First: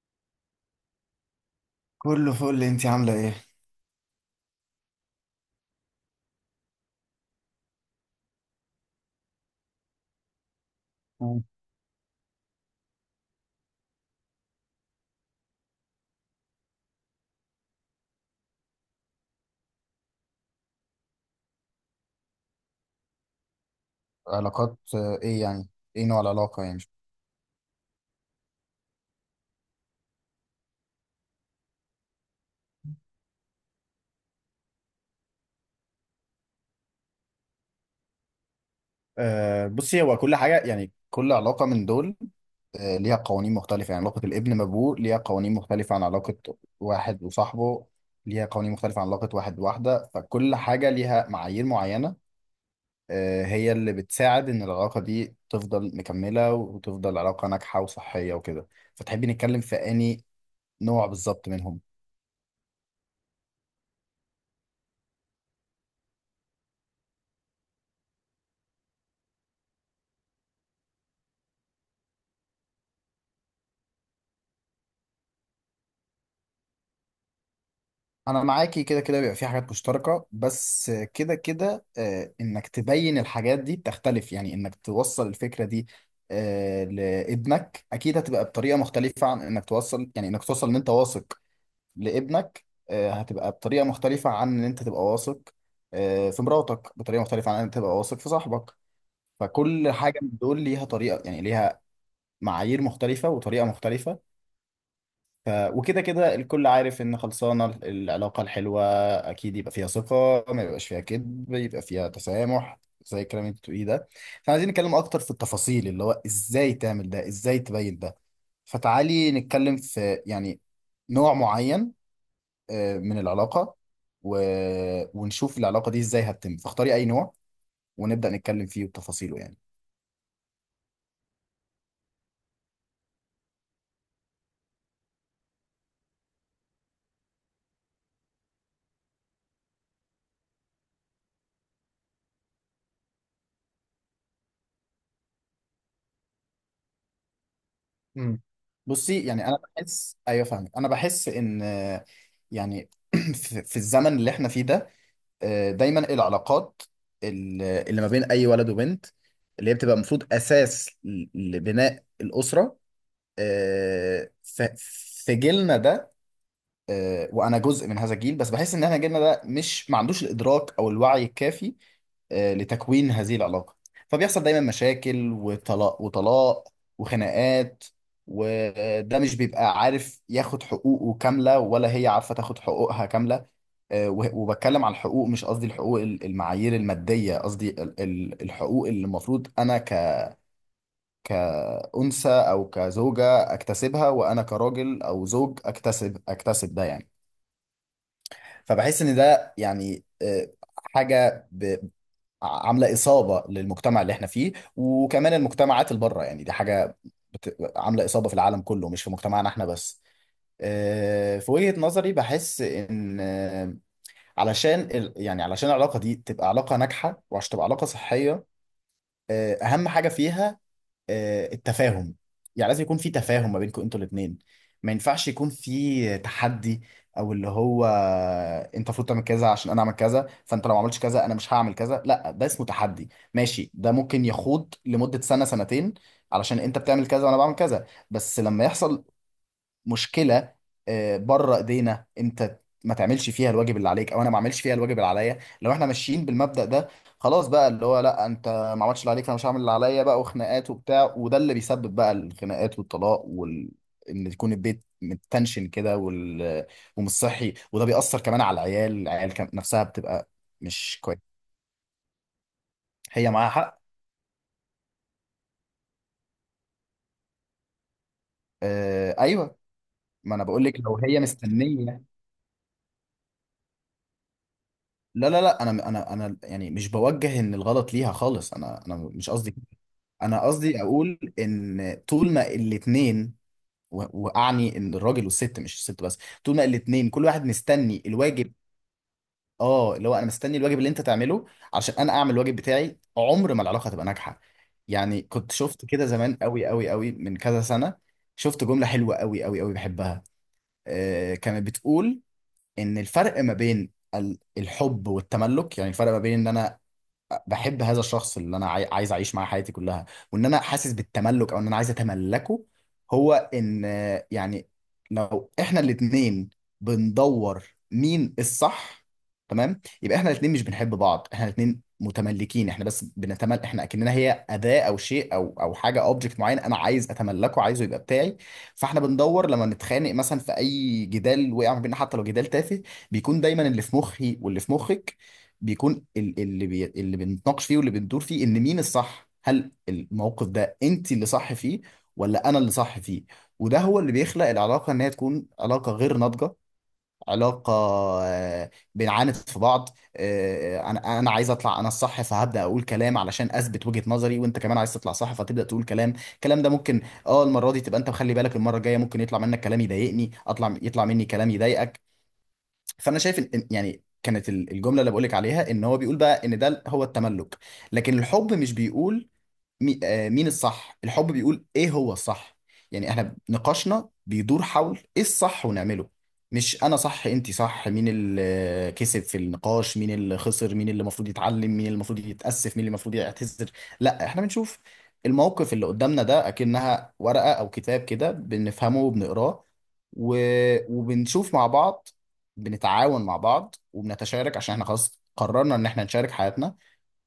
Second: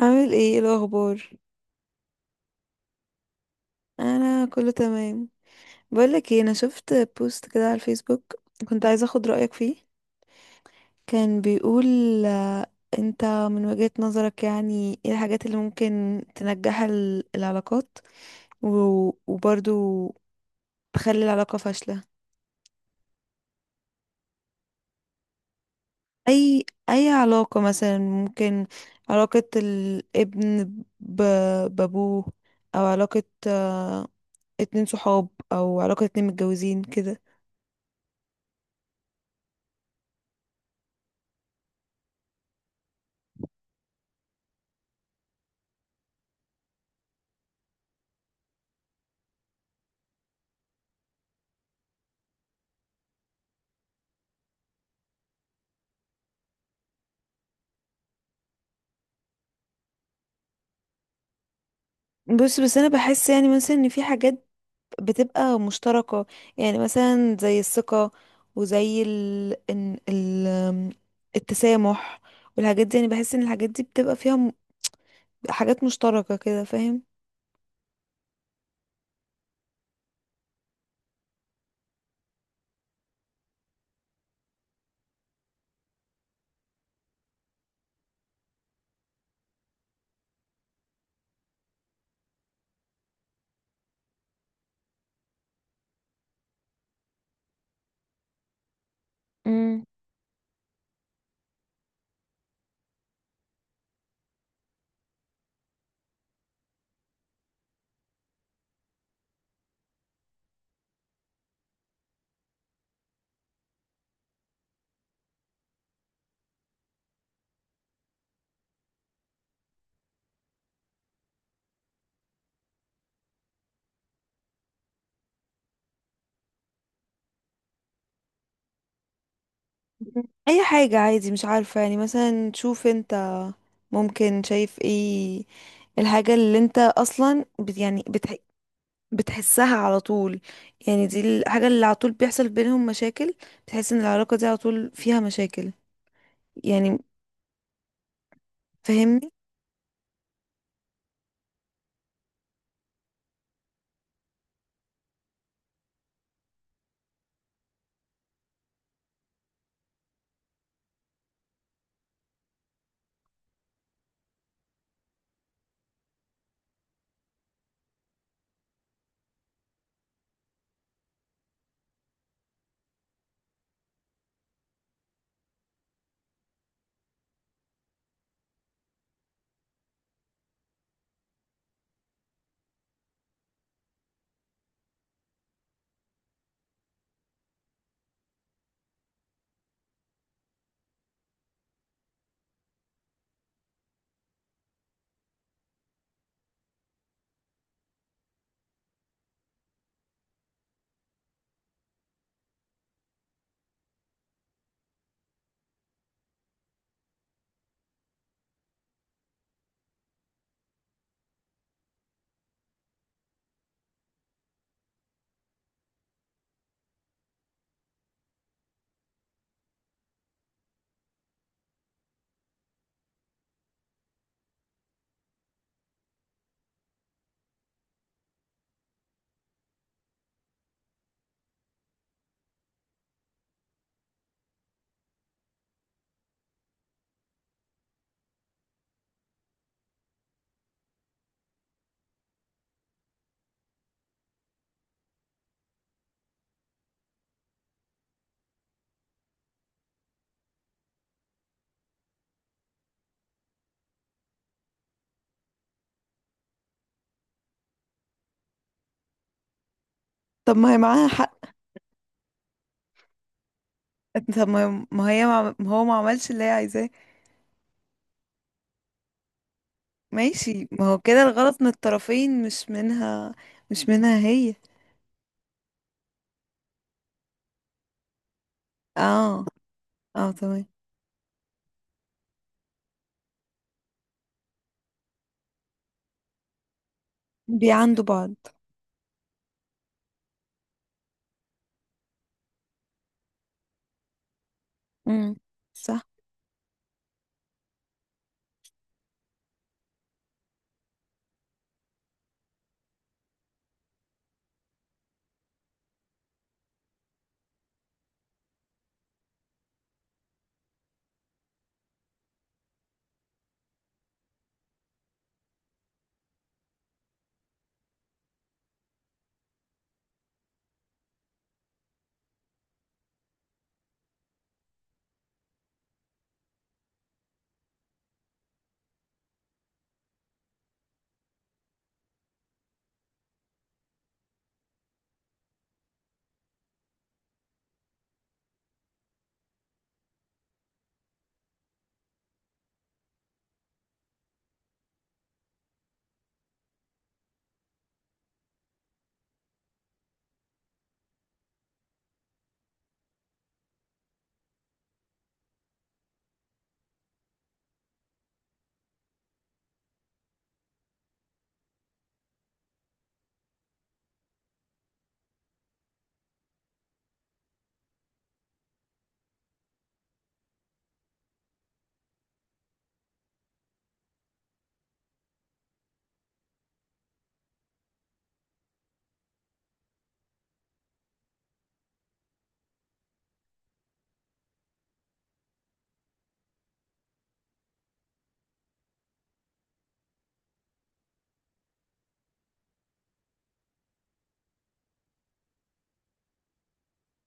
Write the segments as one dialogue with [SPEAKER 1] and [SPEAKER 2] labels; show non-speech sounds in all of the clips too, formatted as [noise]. [SPEAKER 1] عامل ايه؟ إيه الاخبار؟
[SPEAKER 2] كله فل، انت عامله ايه؟
[SPEAKER 1] انا كله تمام. بقولك ايه، انا شفت بوست كده على الفيسبوك، كنت عايزه اخد رايك فيه. كان
[SPEAKER 2] مم.
[SPEAKER 1] بيقول آه، انت من وجهة نظرك يعني ايه الحاجات اللي ممكن تنجح العلاقات، و- وبرضو تخلي العلاقه فاشله؟
[SPEAKER 2] علاقات، ايه يعني؟ ايه نوع العلاقة
[SPEAKER 1] اي
[SPEAKER 2] يعني؟
[SPEAKER 1] اي علاقه مثلا، ممكن علاقه الابن بابوه، او علاقه اتنين صحاب، او علاقه اتنين متجوزين كده.
[SPEAKER 2] بصي، هو كل حاجه، يعني كل علاقه من دول، ليها قوانين مختلفه، يعني علاقه الابن بابوه ليها قوانين مختلفه عن علاقه واحد وصاحبه، ليها قوانين مختلفه عن علاقه واحد بواحده، فكل حاجه ليها معايير معينه، هي اللي بتساعد ان العلاقه دي تفضل مكمله وتفضل علاقه ناجحه وصحيه وكده. فتحبي نتكلم في اني نوع بالظبط منهم؟
[SPEAKER 1] بص، بس انا بحس يعني مثلا ان في حاجات بتبقى مشتركة، يعني مثلا زي الثقة، وزي ال... إن- ال... أم، التسامح والحاجات دي. يعني بحس ان الحاجات دي بتبقى فيها حاجات مشتركة كده، فاهم؟
[SPEAKER 2] انا معاكي، كده كده بيبقى في حاجات مشتركه، بس كده كده انك تبين الحاجات دي بتختلف، يعني انك توصل الفكره دي، لابنك اكيد هتبقى بطريقه مختلفه عن انك توصل، يعني انك توصل ان انت واثق لابنك هتبقى بطريقه مختلفه عن ان انت تبقى واثق في مراتك، بطريقه مختلفه عن ان انت تبقى واثق في صاحبك.
[SPEAKER 1] امم.
[SPEAKER 2] فكل حاجه من دول ليها طريقه، يعني ليها معايير مختلفه وطريقه مختلفه. وكده كده الكل عارف ان خلصانه العلاقه الحلوه اكيد يبقى فيها ثقه، ما يبقاش فيها كذب، يبقى فيها تسامح، زي الكلام اللي انت بتقوليه ده. فعايزين نتكلم اكتر في التفاصيل، اللي هو ازاي تعمل ده، ازاي تبين ده. فتعالي نتكلم في، يعني، نوع معين من العلاقه، و... ونشوف العلاقه دي ازاي هتتم، فاختاري اي نوع ونبدا نتكلم فيه وتفاصيله، يعني.
[SPEAKER 1] اي حاجة عادي، مش عارفة، يعني مثلا شوف انت ممكن شايف ايه الحاجة اللي انت اصلا يعني بتحسها على طول، يعني دي الحاجة اللي على طول بيحصل بينهم مشاكل، بتحس ان العلاقة دي على طول فيها مشاكل، يعني،
[SPEAKER 2] مم. بصي
[SPEAKER 1] فاهمني؟
[SPEAKER 2] يعني، انا بحس، ايوه فاهمك. انا بحس ان، يعني [clears throat] في الزمن اللي احنا فيه ده، دايما العلاقات اللي ما بين اي ولد وبنت، اللي هي بتبقى المفروض اساس لبناء الاسره، آه، ف- في جيلنا ده، وانا جزء من هذا الجيل، بس بحس ان احنا جيلنا ده، مش ما عندوش الادراك او الوعي الكافي لتكوين هذه العلاقه. فبيحصل دايما مشاكل وطلاق وطلاق وخناقات، وده مش بيبقى عارف ياخد حقوقه كامله، ولا هي عارفه تاخد حقوقها كامله. وبتكلم عن الحقوق، مش قصدي الحقوق المعايير الماديه، قصدي الحقوق اللي المفروض انا كأنثى او كزوجه اكتسبها، وانا كراجل او زوج اكتسب ده يعني. فبحس ان ده يعني حاجه عامله اصابه للمجتمع اللي احنا فيه، وكمان المجتمعات اللي بره، يعني دي حاجه عامله اصابه في العالم كله، مش في مجتمعنا احنا بس. في وجهه نظري بحس ان علشان يعني علشان العلاقه دي تبقى علاقه ناجحه، وعشان تبقى علاقه صحيه، اهم حاجه فيها التفاهم. يعني لازم يكون في تفاهم ما بينكم انتوا الاثنين، ما ينفعش يكون في تحدي، او اللي هو، انت المفروض تعمل كذا عشان انا اعمل كذا، فانت لو ما عملتش كذا انا مش هعمل كذا، لا ده اسمه تحدي. ماشي، ده ممكن يخوض لمدة سنة سنتين علشان انت بتعمل كذا وانا بعمل كذا، بس لما يحصل مشكله، بره ايدينا، انت ما تعملش فيها الواجب اللي عليك، او انا ما اعملش فيها الواجب اللي عليا، لو احنا ماشيين بالمبدأ ده، خلاص بقى، اللي هو لا انت ما عملتش اللي عليك فانا مش هعمل اللي عليا بقى، وخناقات وبتاع، وده اللي بيسبب بقى الخناقات والطلاق ان يكون البيت متنشن كده، ومش صحي، وده بيأثر كمان على العيال، نفسها بتبقى
[SPEAKER 1] طب ما هي
[SPEAKER 2] مش
[SPEAKER 1] معاها
[SPEAKER 2] كويس.
[SPEAKER 1] حق.
[SPEAKER 2] هي معاها حق.
[SPEAKER 1] طب ما هي، ما هو ما عملش اللي هي عايزاه.
[SPEAKER 2] آه، ايوه. ما انا بقول
[SPEAKER 1] ماشي،
[SPEAKER 2] لك
[SPEAKER 1] ما
[SPEAKER 2] لو
[SPEAKER 1] هو
[SPEAKER 2] هي
[SPEAKER 1] كده الغلط من
[SPEAKER 2] مستنيه.
[SPEAKER 1] الطرفين، مش منها. مش منها هي.
[SPEAKER 2] لا، لا، لا، انا يعني مش بوجه ان الغلط ليها خالص، انا مش
[SPEAKER 1] اه.
[SPEAKER 2] قصدي كده.
[SPEAKER 1] اه،
[SPEAKER 2] انا
[SPEAKER 1] تمام.
[SPEAKER 2] قصدي اقول ان طول ما الاتنين، واعني ان الراجل والست، مش الست بس، طول ما الاتنين كل واحد مستني
[SPEAKER 1] بيعندوا بعض.
[SPEAKER 2] الواجب. اه، اللي هو انا مستني الواجب اللي انت تعمله عشان انا اعمل الواجب بتاعي، عمر ما العلاقه هتبقى ناجحه. يعني
[SPEAKER 1] امم،
[SPEAKER 2] كنت شفت
[SPEAKER 1] صح.
[SPEAKER 2] كده زمان قوي قوي قوي، من كذا سنه، شفت جمله حلوه قوي قوي قوي بحبها. كانت بتقول ان الفرق ما بين الحب والتملك، يعني الفرق ما بين ان انا بحب هذا الشخص اللي انا عايز اعيش معاه حياتي كلها، وان انا حاسس بالتملك، او ان انا عايز اتملكه، هو ان يعني لو احنا الاتنين بندور مين الصح، تمام، يبقى احنا الاتنين مش بنحب بعض، احنا الاتنين متملكين، احنا بس بنتمل، احنا اكننا هي اداة او شيء او حاجة، اوبجكت معين انا عايز اتملكه، عايزه يبقى بتاعي. فاحنا بندور لما نتخانق مثلا في اي جدال وقع ما بيننا، حتى لو جدال تافه، بيكون دايما اللي في مخي واللي في مخك، بيكون اللي بنتناقش فيه واللي بندور فيه، ان مين الصح. هل الموقف ده انت اللي صح فيه، ولا انا اللي صح فيه؟ وده هو اللي بيخلق العلاقه ان هي تكون علاقه غير ناضجه، علاقه، آه، بنعاند في بعض، انا عايز اطلع انا الصح، فهبدا اقول كلام علشان اثبت وجهه نظري، وانت كمان عايز تطلع صح فتبدا تقول كلام. الكلام ده ممكن، اه، المره دي تبقى انت مخلي بالك، المره الجايه ممكن يطلع منك كلام يضايقني، يطلع مني كلام يضايقك. فانا شايف يعني كانت الجمله اللي بقولك عليها ان هو بيقول بقى ان ده هو التملك، لكن الحب مش بيقول مين الصح. الحب بيقول ايه هو الصح، يعني احنا نقاشنا بيدور حول ايه الصح ونعمله، مش انا صح انت صح، مين اللي كسب في النقاش، مين اللي خسر، مين اللي المفروض يتعلم، مين اللي المفروض يتأسف، مين اللي المفروض يعتذر. لا، احنا بنشوف الموقف اللي قدامنا ده اكنها ورقة او كتاب كده، بنفهمه وبنقراه، و... وبنشوف مع بعض، بنتعاون مع بعض وبنتشارك، عشان احنا خلاص قررنا ان احنا نشارك حياتنا،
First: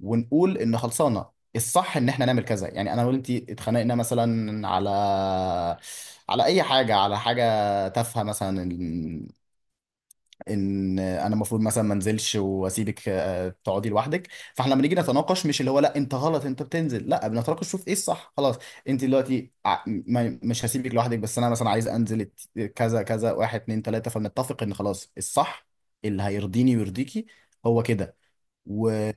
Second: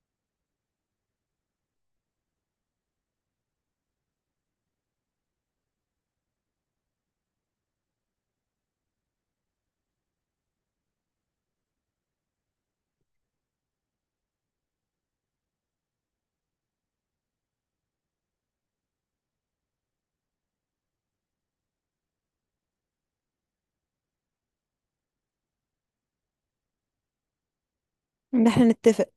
[SPEAKER 2] ونقول ان خلصانه الصح ان احنا نعمل كذا. يعني انا وانت اتخانقنا مثلا على اي حاجه على حاجه تافهه، مثلا ان انا المفروض مثلا ما انزلش واسيبك تقعدي لوحدك. فاحنا لما نيجي نتناقش، مش اللي هو لا انت غلط انت بتنزل، لا بنتناقش شوف ايه الصح، خلاص، انت دلوقتي مش هسيبك لوحدك، بس انا مثلا عايز انزل كذا كذا، واحد اتنين تلاته، فبنتفق ان خلاص الصح اللي هيرضيني ويرضيكي هو كده.
[SPEAKER 1] ان احنا نتفق.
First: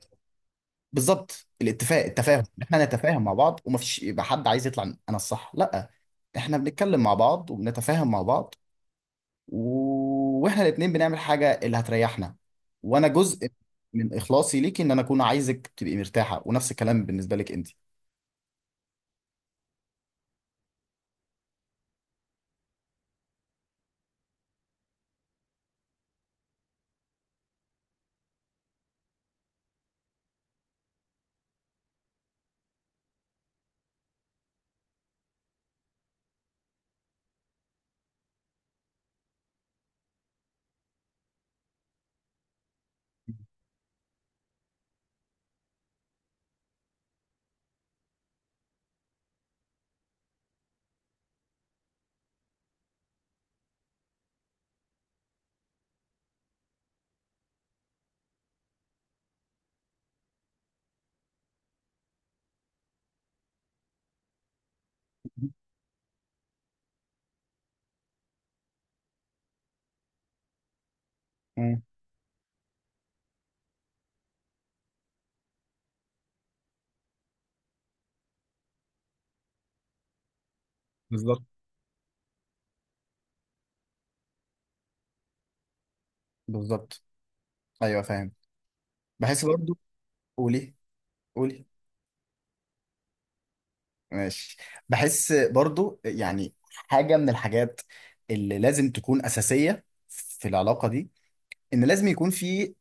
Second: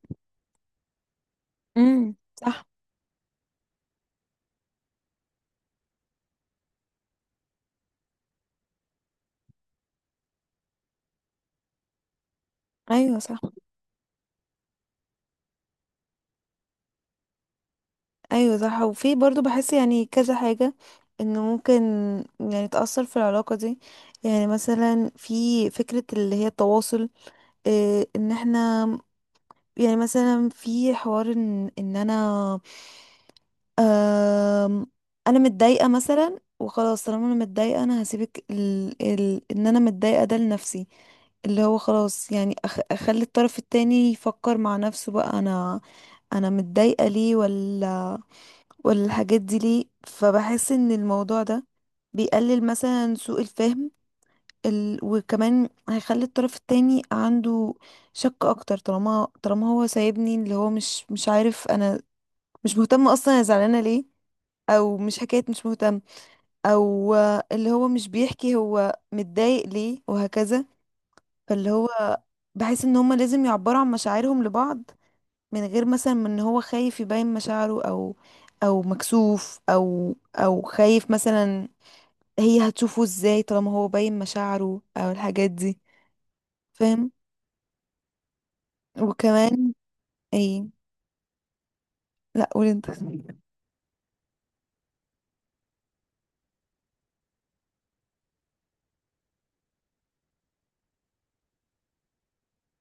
[SPEAKER 2] بالظبط، الاتفاق،
[SPEAKER 1] امم،
[SPEAKER 2] التفاهم،
[SPEAKER 1] صح.
[SPEAKER 2] احنا نتفاهم مع بعض، ومفيش يبقى حد عايز يطلع انا الصح، لا، احنا بنتكلم مع بعض وبنتفاهم مع بعض، و... واحنا الاتنين بنعمل حاجة اللي هتريحنا، وانا
[SPEAKER 1] ايوه، صح.
[SPEAKER 2] جزء من اخلاصي ليكي، ان انا اكون عايزك تبقي مرتاحة، ونفس الكلام بالنسبة لك انت.
[SPEAKER 1] ايوه، صح. وفي برضو بحس يعني كذا حاجة انه ممكن يعني تأثر في العلاقة دي. يعني مثلا في فكرة اللي هي التواصل. إيه، ان احنا يعني مثلا في حوار، ان انا آم، انا متضايقه مثلا، وخلاص طالما انا متضايقه انا هسيبك ان انا متضايقه ده لنفسي، اللي هو خلاص يعني، اخلي الطرف التاني يفكر مع نفسه بقى. انا متضايقه ليه، ولا الحاجات دي ليه. فبحس ان الموضوع ده بيقلل مثلا سوء الفهم، وكمان هيخلي الطرف التاني عنده شك اكتر، طالما هو سايبني، اللي هو مش عارف انا مش مهتم اصلا انا زعلانه ليه، او مش حكايه مش مهتم، او اللي هو مش بيحكي هو متضايق ليه، وهكذا. فاللي
[SPEAKER 2] مم.
[SPEAKER 1] هو بحس ان هما لازم يعبروا عن مشاعرهم لبعض، من غير مثلا من ان هو خايف يبين مشاعره، او مكسوف، او خايف
[SPEAKER 2] بالظبط.
[SPEAKER 1] مثلا هي هتشوفه ازاي، طالما هو باين مشاعره او الحاجات دي.
[SPEAKER 2] بالظبط.
[SPEAKER 1] فاهم؟
[SPEAKER 2] ايوه، فاهم. بحس
[SPEAKER 1] وكمان،
[SPEAKER 2] برضو.
[SPEAKER 1] ايه؟
[SPEAKER 2] قولي. قولي.
[SPEAKER 1] لا، قول انت.
[SPEAKER 2] ماشي. بحس برضو يعني حاجه من الحاجات اللي لازم تكون اساسيه في العلاقه دي، ان لازم يكون في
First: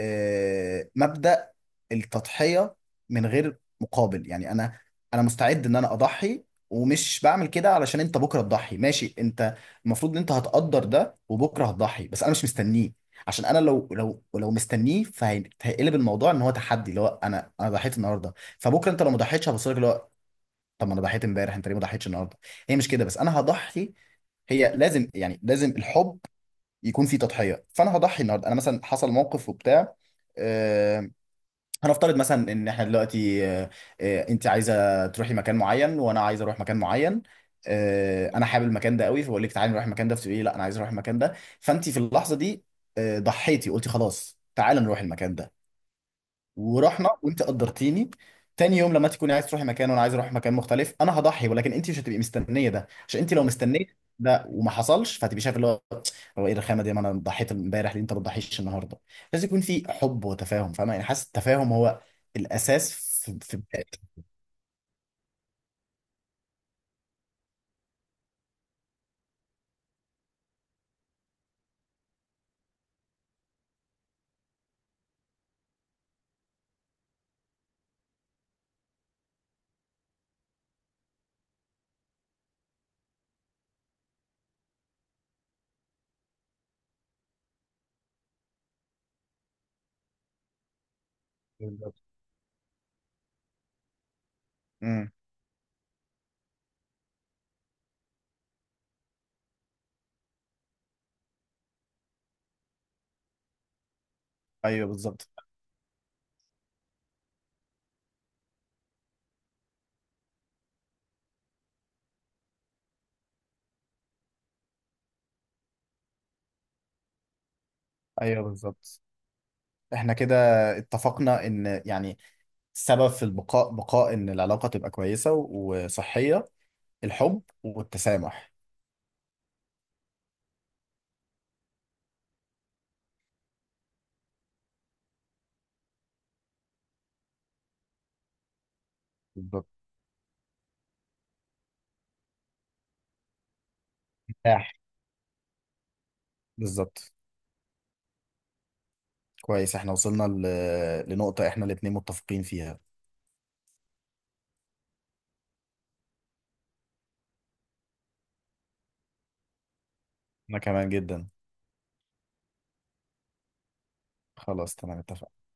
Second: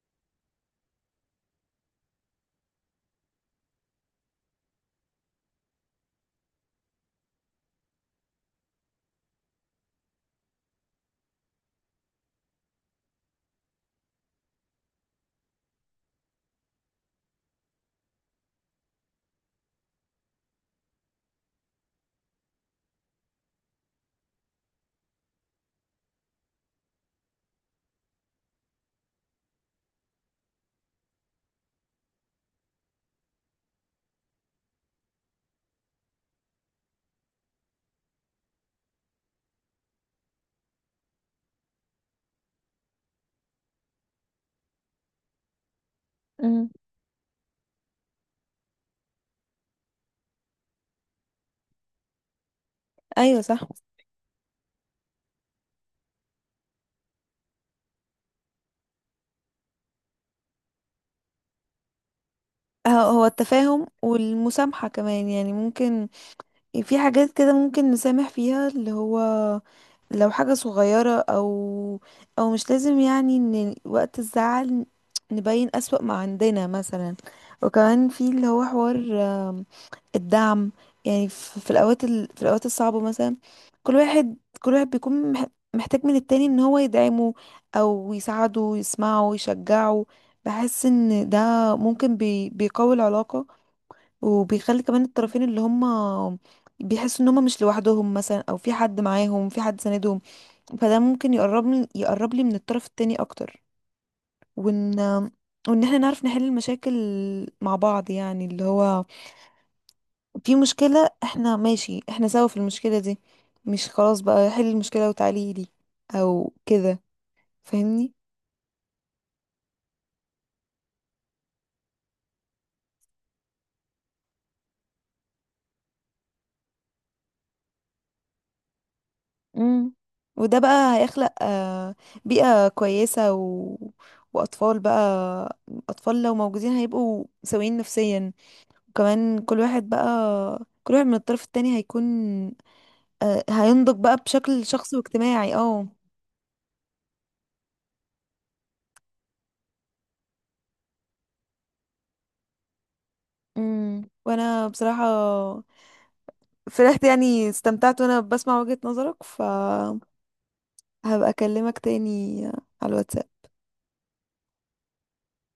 [SPEAKER 2] مبدأ التضحية من غير مقابل، يعني انا مستعد ان انا اضحي، ومش بعمل كده علشان انت بكره تضحي. ماشي، انت المفروض ان انت هتقدر ده، وبكره هتضحي، بس انا مش مستنيه، عشان انا لو مستنيه فهيقلب الموضوع ان هو تحدي، اللي هو انا ضحيت النهارده، فبكره انت لو ما ضحيتش هبص لك اللي هو، طب ما انا ضحيت امبارح، انت ليه ما ضحيتش النهارده؟ هي مش كده، بس انا هضحي، هي لازم، يعني لازم الحب يكون في تضحيه، فانا هضحي النهارده. انا مثلا حصل موقف وبتاع، آه، هنفترض مثلا ان احنا دلوقتي انت عايزه تروحي مكان معين، وانا عايز اروح مكان معين، انا حابب المكان ده قوي، فبقول لك تعالي نروح المكان ده، فتقولي لي لا انا عايز اروح المكان ده. فانت في اللحظه دي ضحيتي، قلتي خلاص تعالى نروح المكان ده،
[SPEAKER 1] مم.
[SPEAKER 2] ورحنا وانت قدرتيني. تاني يوم لما تكوني عايز تروحي مكان وانا عايز اروح مكان مختلف، انا هضحي، ولكن انت مش هتبقي مستنيه ده، عشان انت
[SPEAKER 1] ايوه،
[SPEAKER 2] لو
[SPEAKER 1] صح.
[SPEAKER 2] مستنيه ده وما حصلش، فهتبقي شايف اللي هو، هو ايه الرخامه دي، ما انا ضحيت امبارح، ليه انت ما بتضحيش النهارده؟ لازم يكون في حب وتفاهم، فاهمه يعني، حاسس التفاهم هو الاساس
[SPEAKER 1] هو
[SPEAKER 2] في بداية.
[SPEAKER 1] التفاهم والمسامحة كمان، يعني ممكن في حاجات كده ممكن نسامح فيها، اللي هو لو حاجة صغيرة، او مش لازم يعني ان وقت الزعل نبين أسوأ ما عندنا مثلا. وكمان في اللي هو حوار الدعم، يعني في الاوقات الصعبه مثلا، كل واحد كل واحد بيكون محتاج من التاني ان هو يدعمه او يساعده، يسمعه، يشجعه. بحس ان ده
[SPEAKER 2] بالظبط.
[SPEAKER 1] ممكن بيقوي العلاقه، وبيخلي كمان
[SPEAKER 2] امم.
[SPEAKER 1] الطرفين اللي هم بيحسوا ان هم مش لوحدهم مثلا، او في حد معاهم، في حد ساندهم. فده ممكن يقرب لي من الطرف التاني اكتر.
[SPEAKER 2] ايوه
[SPEAKER 1] وان
[SPEAKER 2] بالظبط.
[SPEAKER 1] وان احنا نعرف نحل المشاكل مع بعض، يعني اللي هو في مشكلة، احنا ماشي احنا سوا في المشكلة دي، مش خلاص بقى حل المشكلة وتعالي لي او كده. فاهمني؟
[SPEAKER 2] ايوه بالظبط، احنا كده اتفقنا ان، يعني، السبب في بقاء ان العلاقه تبقى كويسه وصحيه، الحب والتسامح.
[SPEAKER 1] امم. وده بقى هيخلق بيئة كويسة، و... وأطفال بقى. أطفال لو موجودين هيبقوا سويين نفسيا. وكمان كل
[SPEAKER 2] بالظبط.
[SPEAKER 1] واحد بقى، كل واحد من الطرف التاني هيكون هينضج بقى بشكل شخصي واجتماعي، اه.
[SPEAKER 2] بالظبط، كويس، احنا وصلنا لنقطة احنا الاتنين متفقين فيها.
[SPEAKER 1] امم. وانا بصراحة فرحت، يعني استمتعت وانا بسمع وجهة نظرك.
[SPEAKER 2] انا كمان جدا.
[SPEAKER 1] هبقى اكلمك تاني على الواتساب.
[SPEAKER 2] خلاص، تمام، اتفقنا.